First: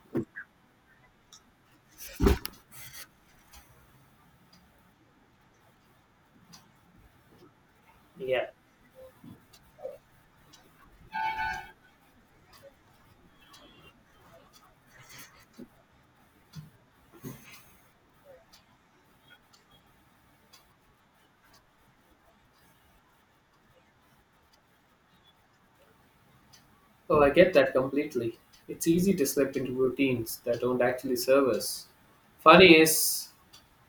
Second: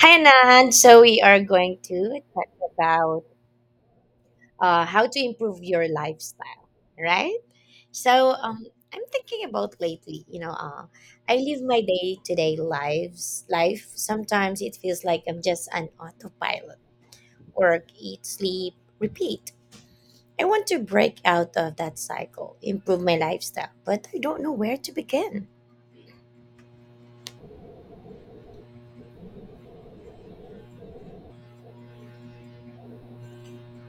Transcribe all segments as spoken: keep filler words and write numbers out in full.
Hi, Anand. So we are going to talk about uh, how to improve your lifestyle, right? So Yeah. um, I'm thinking about lately. You know, uh, I live my day-to-day lives life. Sometimes it feels like I'm just an autopilot: work, eat, sleep, repeat. I want to break out of that cycle, improve my lifestyle, but I don't know where to begin. Oh, I get that completely. It's easy to slip into routines that don't actually serve us. Funny is,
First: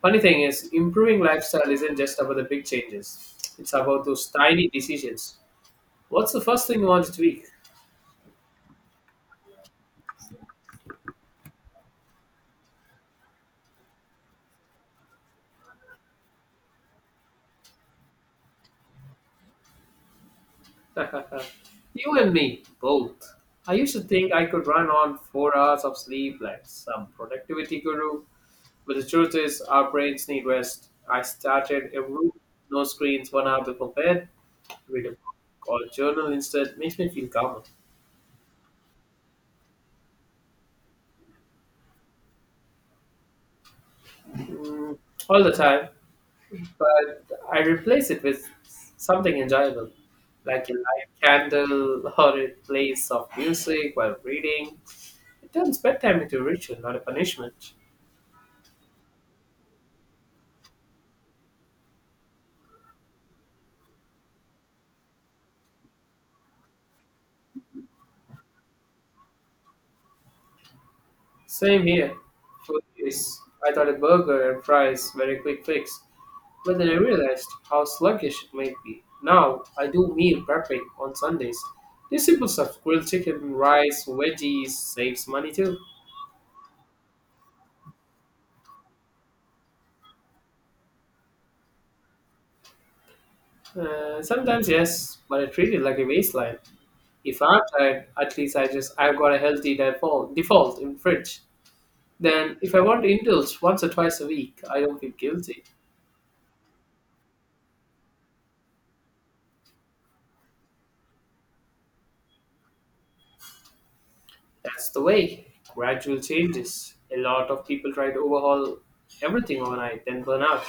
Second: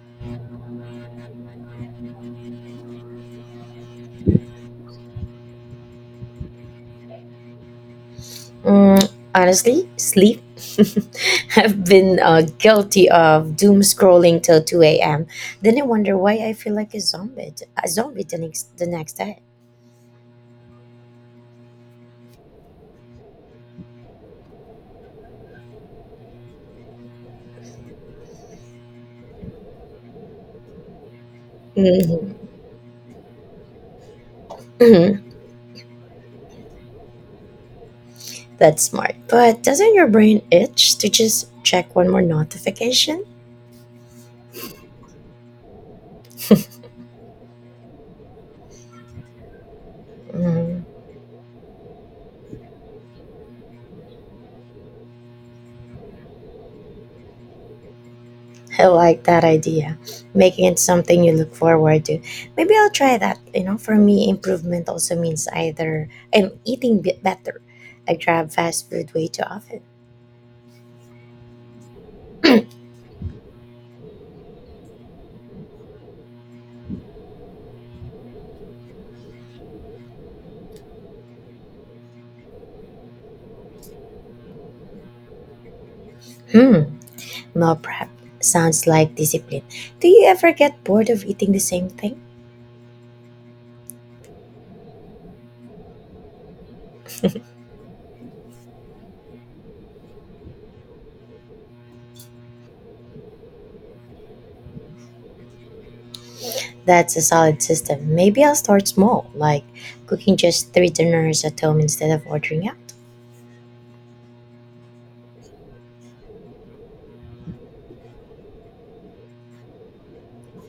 funny thing is, improving lifestyle isn't just about the big changes. It's about those tiny decisions. What's the first thing you want to tweak? Mm, honestly, sleep. I've been uh, guilty of doom scrolling till two a m. Then I wonder why I feel like a zombie, a zombie the next, the next day. you and me, both. I used to think I could run on four hours of sleep like some productivity guru, but the truth is, our brains need rest. I started a room, Hmm. no screens, one hour before bed, read a Hmm. book or journal instead makes me feel calmer. That's smart. But doesn't your brain itch to just check one more notification? mm, all the time, but I replace it with something enjoyable, like a Mm, light candle or a play soft music while reading. It turns bedtime into a ritual, not a punishment. I like that idea. Making it something you look forward to. Maybe I'll try that. You know, for me, improvement also means either I'm eating bit better, I grab fast food way too often. Same here. Food is, I thought a burger and fries were a quick fix, but then I realized how sluggish it might be. Now I do meal prepping on Sundays. The simple stuff, grilled chicken, rice, veggies, saves money too. Hmm. Meal prep sounds like discipline. Do you ever get bored of eating the same thing? Uh, sometimes yes, but I treat it like a waistline. If I'm tired, at least I just I've got a healthy default default in fridge. Then if I want to indulge once or twice a week, I don't feel guilty. That's a solid system. Maybe I'll start small, like cooking just three dinners at home instead of ordering out. That's the way. Gradual changes. A lot of people try to overhaul everything overnight, then burn out.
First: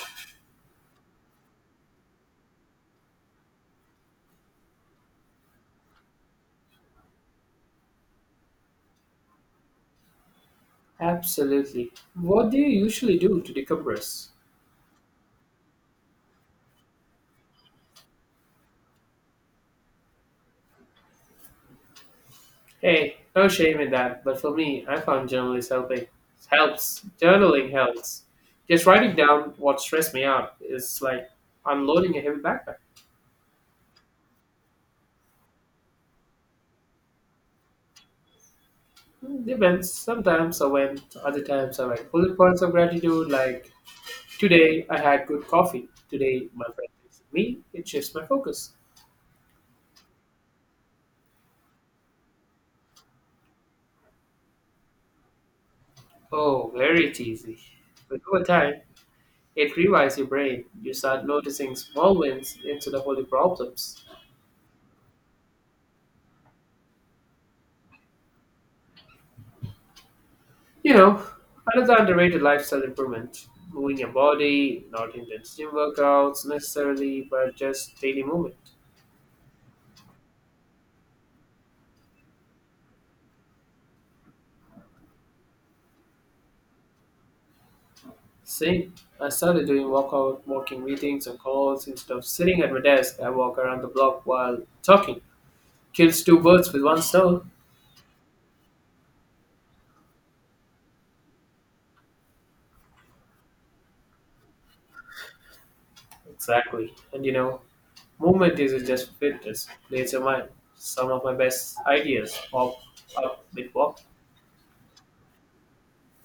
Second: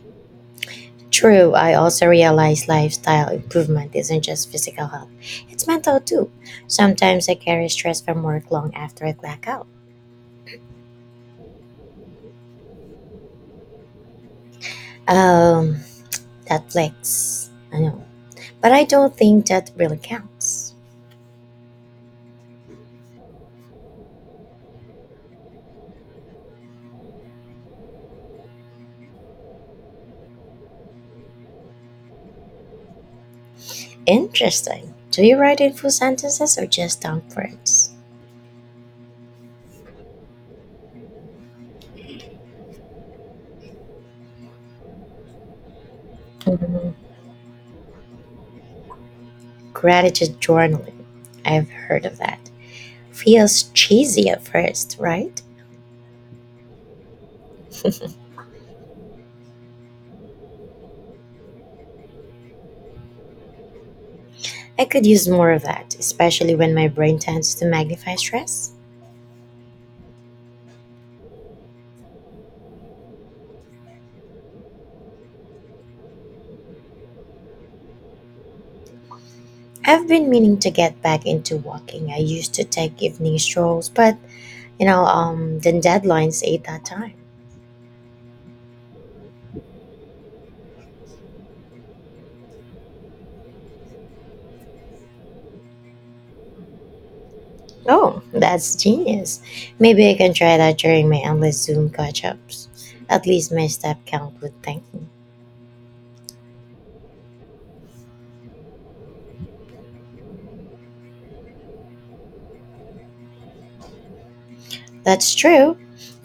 True, I also realize lifestyle improvement isn't just physical health, it's mental too. Sometimes I carry stress from work long after I black out. Absolutely. What do you usually do to decompress? Um, Netflix, I know. But I don't think that really counts. Hey, no shame in that. But for me, I found journaling helping. Helps. Journaling helps. Just writing down what stressed me out is like unloading a heavy backpack. Interesting. Do you write in full sentences or just dumb words? Mm, depends. Sometimes I went. Other times I went. Bullet points of gratitude. Like today, I had good coffee. Today, my friend texted me. It shifts my focus. Gratitude journaling. I've heard of that. Feels cheesy at first, right? Oh, very cheesy. But over time, it rewires your brain. You start noticing small wins instead of only problems. I could use more of that, especially when my brain tends to magnify stress. You know, another underrated lifestyle improvement moving your body, not intense gym workouts necessarily, but just daily movement. I've been meaning to get back into walking. I used to take evening strolls, but you know, um, then deadlines ate that time. Same. I started doing walkout, walking meetings and calls instead of sitting at my desk. I walk around the block while talking. Kills two birds with one stone. Oh, that's genius. Maybe I can try that during my endless Zoom catch ups. At least my step count would thank me. Exactly. And you know, movement isn't just fitness. Clears your mind. Some of my best ideas pop up with walk. That's true.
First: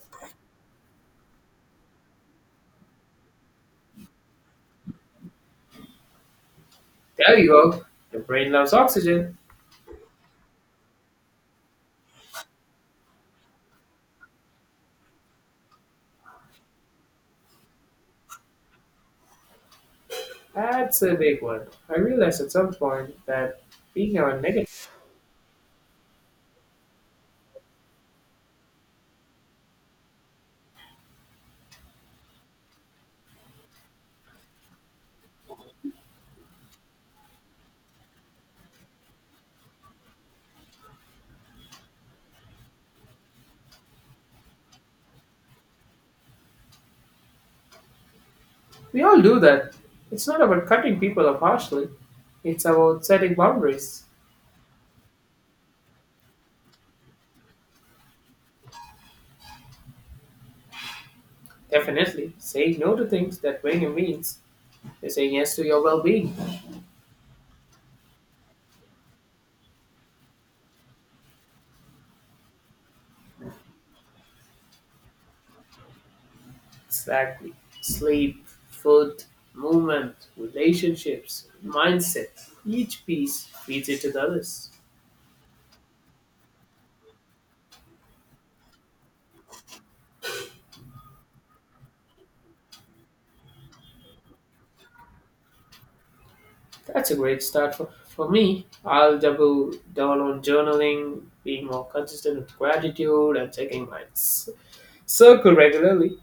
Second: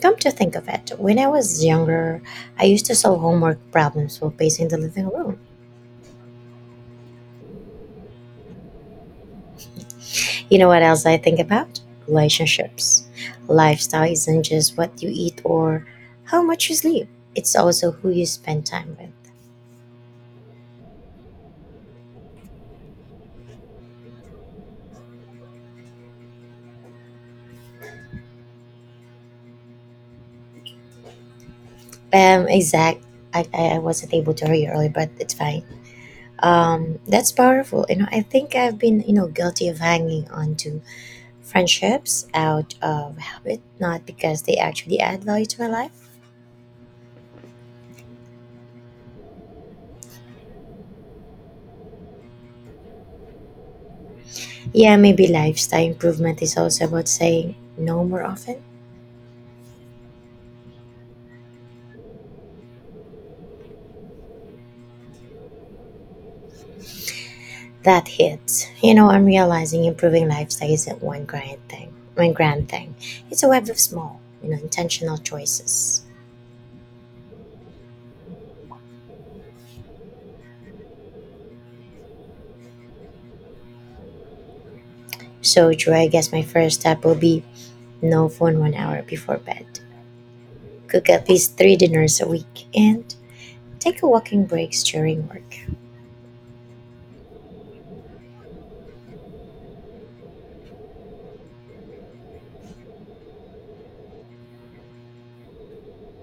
Come to think of it, when I was younger, I used to solve homework problems while pacing the living room. There you go. Your brain loves oxygen. You know what else I think about? Relationships. Lifestyle isn't just what you eat or how much you sleep, it's also who you spend time with. That's a big one. I realized at some point that being our negative, Um, exact. I, I I wasn't able to hear you earlier, but it's fine. Um, that's powerful. You know, I think I've been, you know, guilty of hanging on to friendships out of habit, not because they actually add value to my life. we all do that. It's not about cutting people off harshly, it's about setting boundaries. Yeah, maybe lifestyle improvement is also about saying no more often. Definitely, saying no to things that bring you means is saying yes to your well being. That hits. You know, I'm realizing improving lifestyle isn't one grand thing. One grand thing. It's a web of small, you know, intentional choices. Exactly. Sleep, food, movement, relationships, mindset. Each piece feeds into the others. So, Drew, I guess my first step will be no phone one hour before bed. Cook at least three dinners a week and take a walking breaks during work. That's a great start for, for me. I'll double down on journaling, being more consistent with gratitude, and checking my c- circle regularly.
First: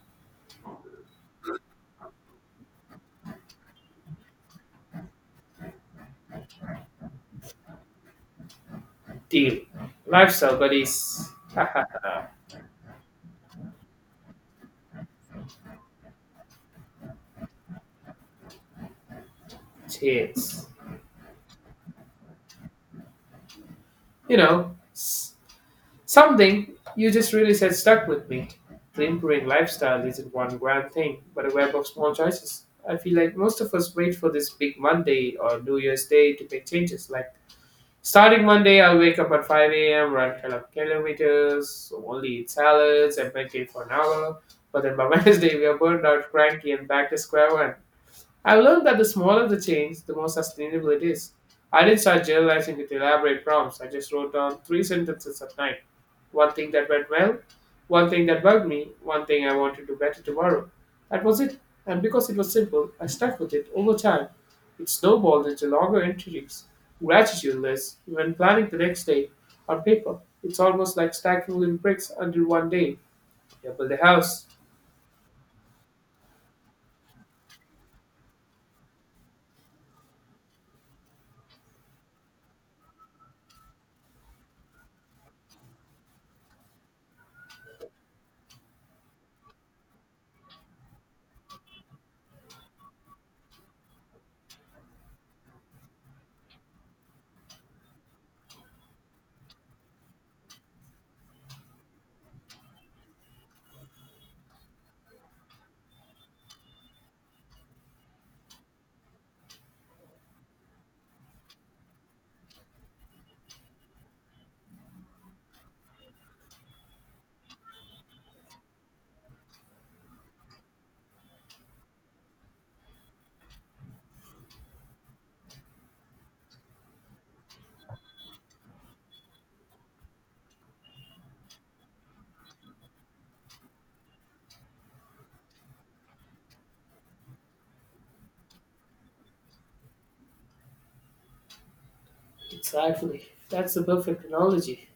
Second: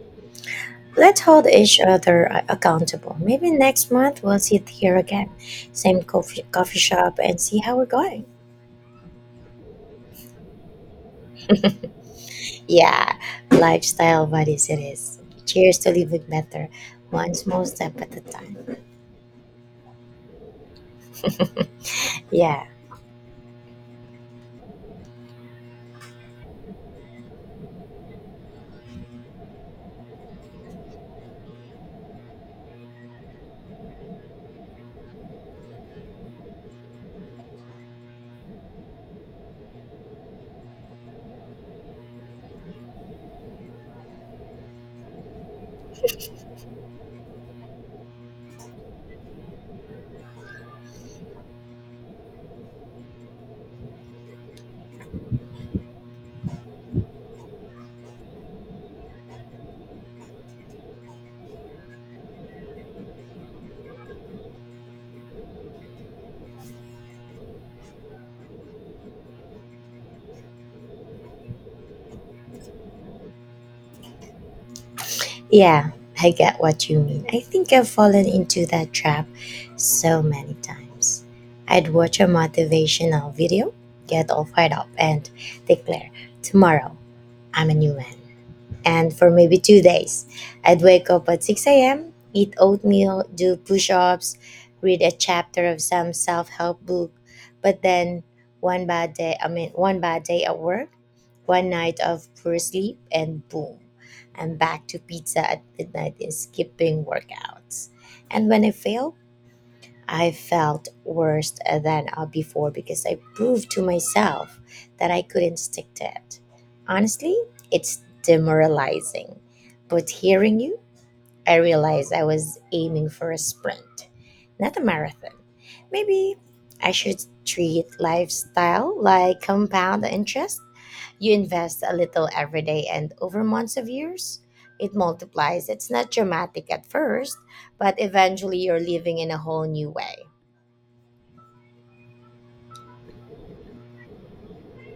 Let's hold each other a- accountable. Maybe next month we'll sit here again, same coffee, coffee shop, and see how we're going. Deal. Lifestyle buddies. Yeah, lifestyle buddies it is. Cheers to living better, one small step at a time. Cheers. Yeah, You know, s- something you just really said stuck with me. The improving lifestyle isn't one grand thing, but a web of small choices. I feel like most of us wait for this big Monday or New Year's Day to make changes like starting Monday, I'll wake up at five a m, run twelve kilometers, so only eat salads and meditate for an hour. But then by Wednesday, we are burned out, cranky, and back to square one. I've learned that the smaller the change, the more sustainable it is. I didn't start journalizing with elaborate prompts. I just wrote down three sentences at night. One thing that went well, one thing that bugged me, one thing I want to do better tomorrow. That was it. And because it was simple, I stuck with it over time. It snowballed into longer entries, gratitude lists, even planning the next day on paper. It's almost like stacking little bricks until one day you build a house. yeah, I get what you mean. I think I've fallen into that trap so many times. I'd watch a motivational video, get all fired up, and declare, tomorrow, I'm a new man. And for maybe two days. I'd wake up at six a m, eat oatmeal, do push ups, read a chapter of some self help book, but then one bad day, I mean, one bad day at work, one night of poor sleep, and boom, I'm back to pizza at midnight and skipping workouts. And when I fail, I felt worse than uh, before because I proved to myself that I couldn't stick to it. Honestly, it's demoralizing. But hearing you, I realized I was aiming for a sprint, not a marathon. Maybe I should treat lifestyle like compound interest. You invest a little every day, and over months of years, it multiplies. It's not dramatic at first, but eventually you're living in a whole new way. Exactly. That's the perfect analogy.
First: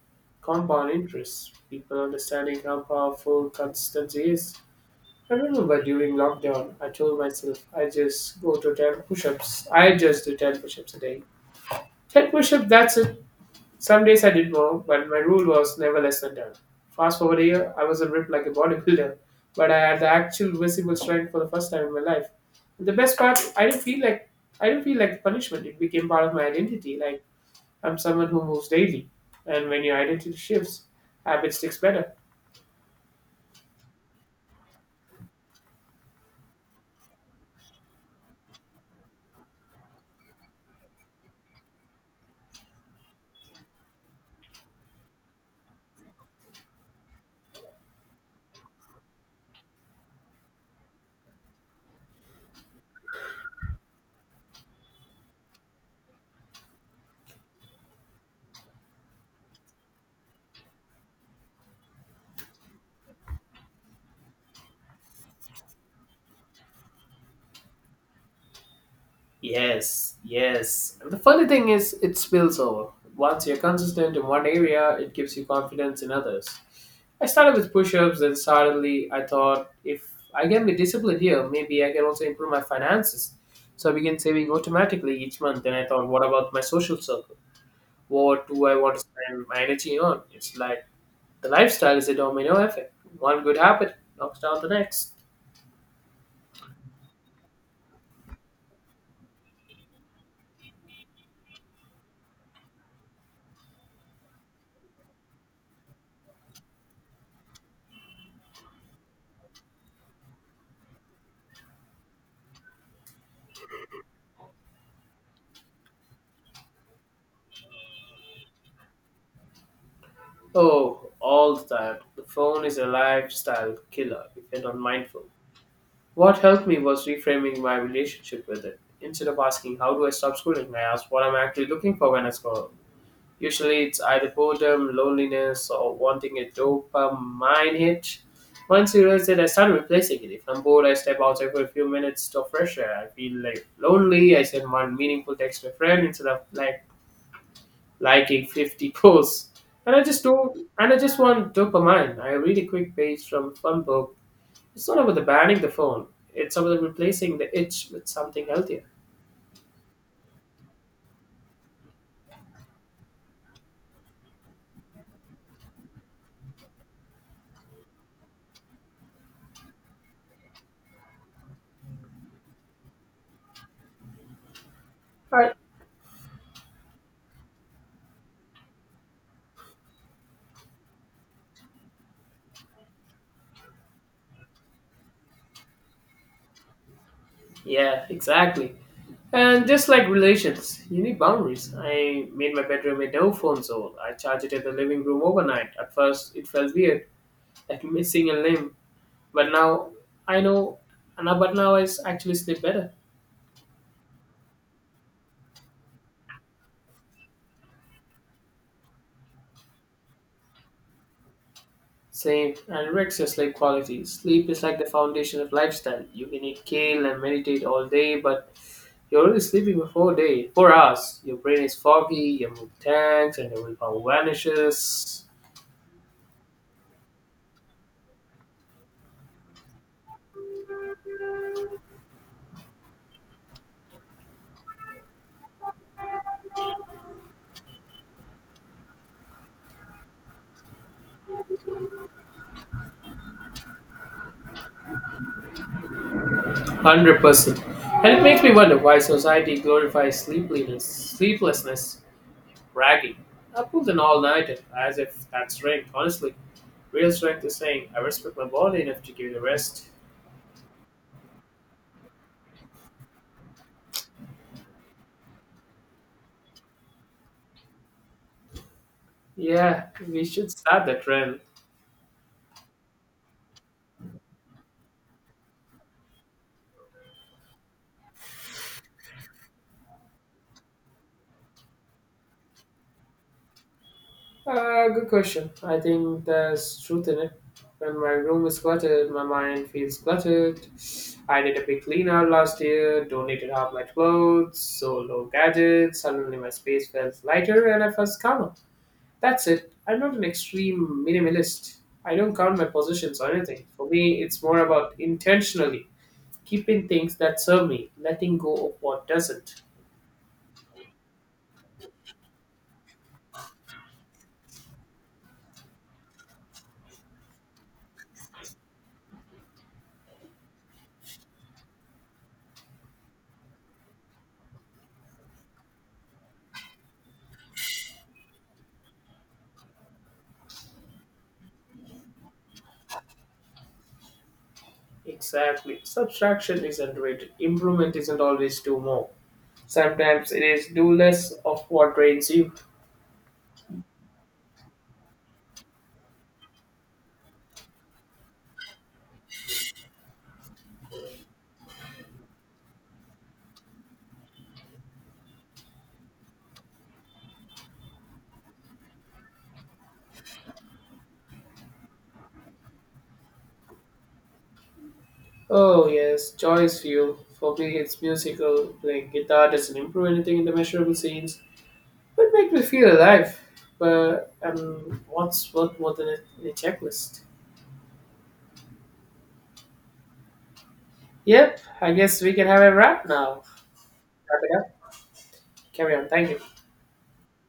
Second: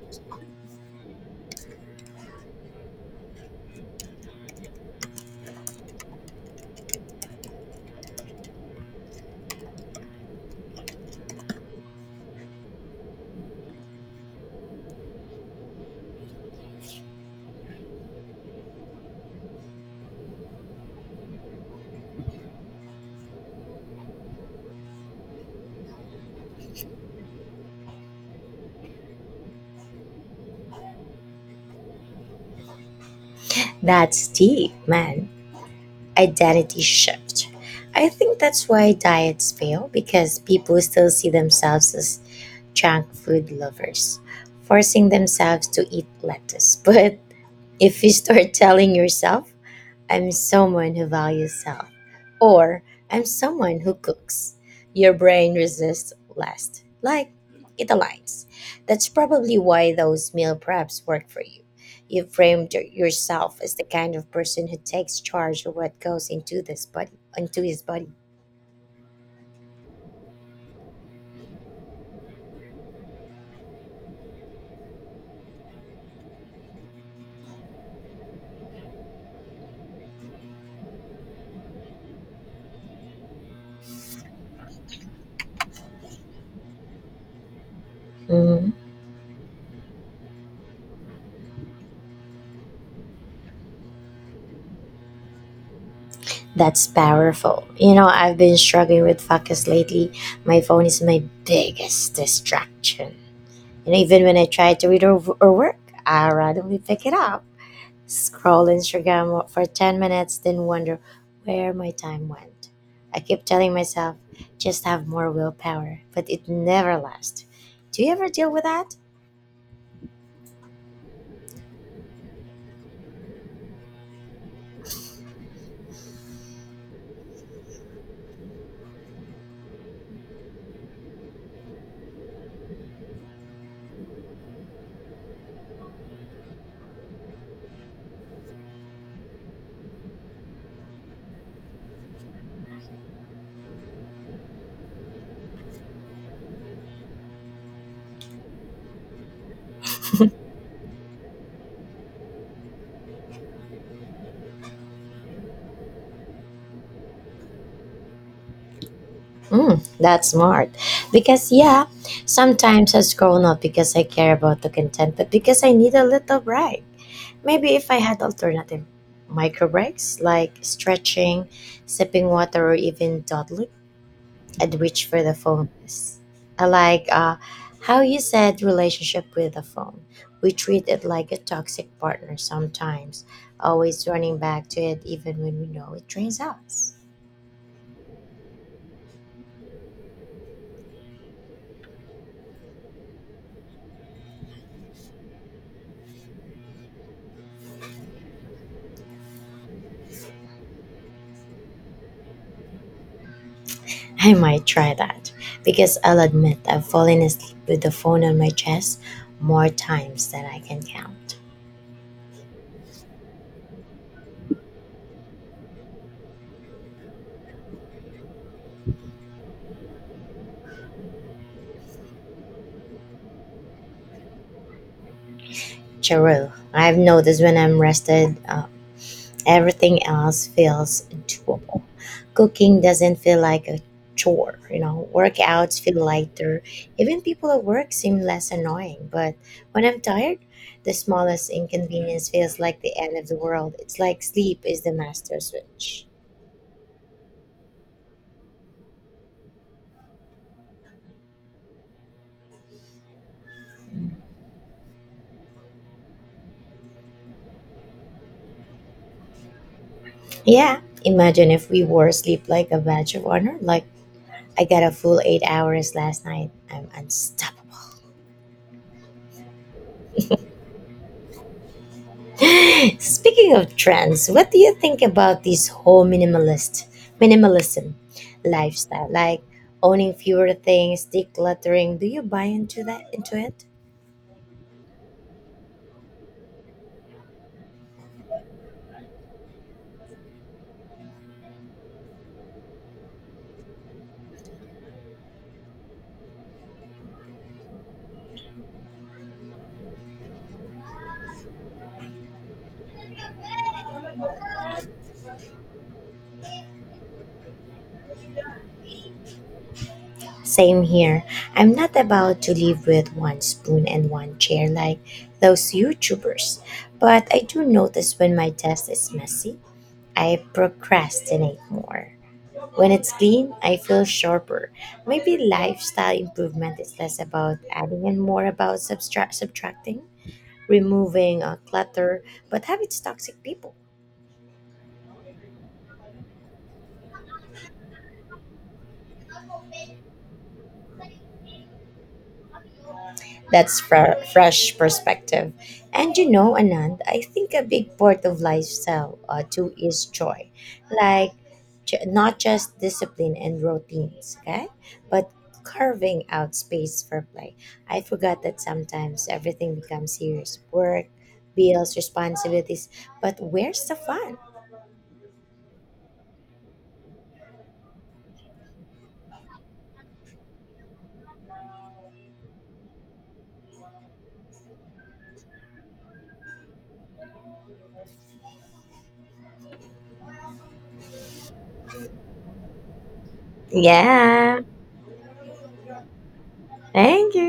Compound interest. People understanding how powerful consistency is. I remember during lockdown, I told myself I just go to ten push ups. I just do ten push ups a day. ten push ups, that's it. Some days I did more, but my rule was never less than ten. Fast forward a year, I was a ripped like a bodybuilder, but I had the actual visible strength for the first time in my life. And the best part, I didn't feel like I didn't feel like punishment. It became part of my identity. Like I'm someone who moves daily, and when your identity shifts, habit sticks better. That's deep, man. Identity shift. I think that's why diets fail because people still see themselves as junk food lovers, forcing themselves to eat lettuce. But if you start telling yourself I'm someone who values self, or I'm someone who cooks. Your brain resists less. Like, it aligns. That's probably why those meal preps work for you. You framed your- yourself as the kind of person who takes charge of what goes into this body, into his body. Yes, yes. And the funny thing is, it spills over. Once you're consistent in one area, it gives you confidence in others. I started with push ups, then suddenly I thought if I can be disciplined here, maybe I can also improve my finances. So I began saving automatically each month. Then I thought, what about my social circle? What do Mhm. I want to spend my energy on? It's like the lifestyle is a domino effect. One good habit knocks down the next. That's powerful. You know, I've been struggling with focus lately. My phone is my biggest distraction. And even when I try to read or, or work, I randomly pick it up. Scroll Instagram for ten minutes, then wonder where my time went. I keep telling myself, just have more willpower, but it never lasts. Do you ever deal with that? Oh, all the time. The phone is a lifestyle killer if you're not mindful. What helped me was reframing my relationship with it. Instead of asking, how do I stop scrolling? I asked what I'm actually looking for when I scroll. Usually it's either boredom, loneliness, or wanting a dopamine hit. Once you realize it, I started replacing it. If I'm bored, I step outside for a few minutes to fresh air. I feel like lonely. I send one meaningful text to a friend instead of like liking fifty posts. And I just do, and I just want dopamine. I read a quick page from a fun book. It's not about the banning the phone. It's about replacing the itch with something healthier. Mm, that's smart. Because, yeah, sometimes I scroll not because I care about the content, but because I need a little break. Maybe if I had alternative micro breaks like stretching, sipping water, or even dawdling, and reach for the Right. fullness. I like uh, how you said relationship with the phone. We treat it like a toxic partner sometimes, always running back to it even when we know it drains us. Yeah, exactly. And just like relations, you need boundaries. I made my bedroom a no phone zone. I charge it in the living room overnight. At first, it felt weird, like missing a limb. But now, I know, and now, but now I s- actually sleep better. I might try that because I'll admit I've fallen asleep with the phone on my chest more times than I can count. Same. Anorexia is like quality. Sleep is like the foundation of lifestyle. You can eat kale and meditate all day, but you're only sleeping for four day four hours. Your brain is foggy, your mood tanks, and your willpower vanishes. Cheryl, I've noticed when I'm rested, uh, everything else feels doable. Cooking doesn't feel like a chore, you know. Workouts feel lighter. Even people at work seem less annoying. But when I'm tired, the smallest inconvenience feels like the end of the world. It's like sleep is the master switch. Hundred percent. And it makes me wonder why society glorifies sleepiness, sleeplessness, bragging. I pulled an all-nighter as if that's strength. Honestly, real strength is saying I respect my body enough to give it a rest. Yeah, imagine if we wore sleep like a badge of honor. Like, I got a full eight hours last night. I'm unstoppable. Yeah, we should start that trend. Speaking of trends, what do you think about this whole minimalist minimalism lifestyle? Like owning fewer things, decluttering. Do you buy into that into it? Uh, good question. I think there's truth in it. When my room is cluttered, my mind feels cluttered. I did a big clean out last year, donated half my clothes, so low gadgets. Suddenly, my space felt lighter and I felt calmer. That's it. I'm not an extreme minimalist. I don't count my possessions or anything. For me, it's more about intentionally keeping things that serve me, letting go of what doesn't. Same here. I'm not about to live with one spoon and one chair like those YouTubers. But I do notice when my desk is messy, I procrastinate more. When it's clean, I feel sharper. Maybe lifestyle improvement is less about adding and more about subtract, subtracting, removing uh, clutter, but habits toxic people. Exactly. Subtraction is underrated. Improvement isn't always do more. Sometimes it is do less of what drains you. That's fre- fresh perspective. And you know, Anand, I think a big part of lifestyle uh, too is joy. Like, j- not just discipline and routines, okay? But carving out space for play. I forgot that sometimes everything becomes serious work, bills, responsibilities. But where's the fun? Oh yes, Joy's view. For me, it's musical. Playing guitar doesn't improve anything in the measurable scenes, but make me feel alive. But um, what's worth more than a, a checklist? Yep, I guess we can have a wrap now. Wrap it Yeah, up. Carry on. Thank you. thank you.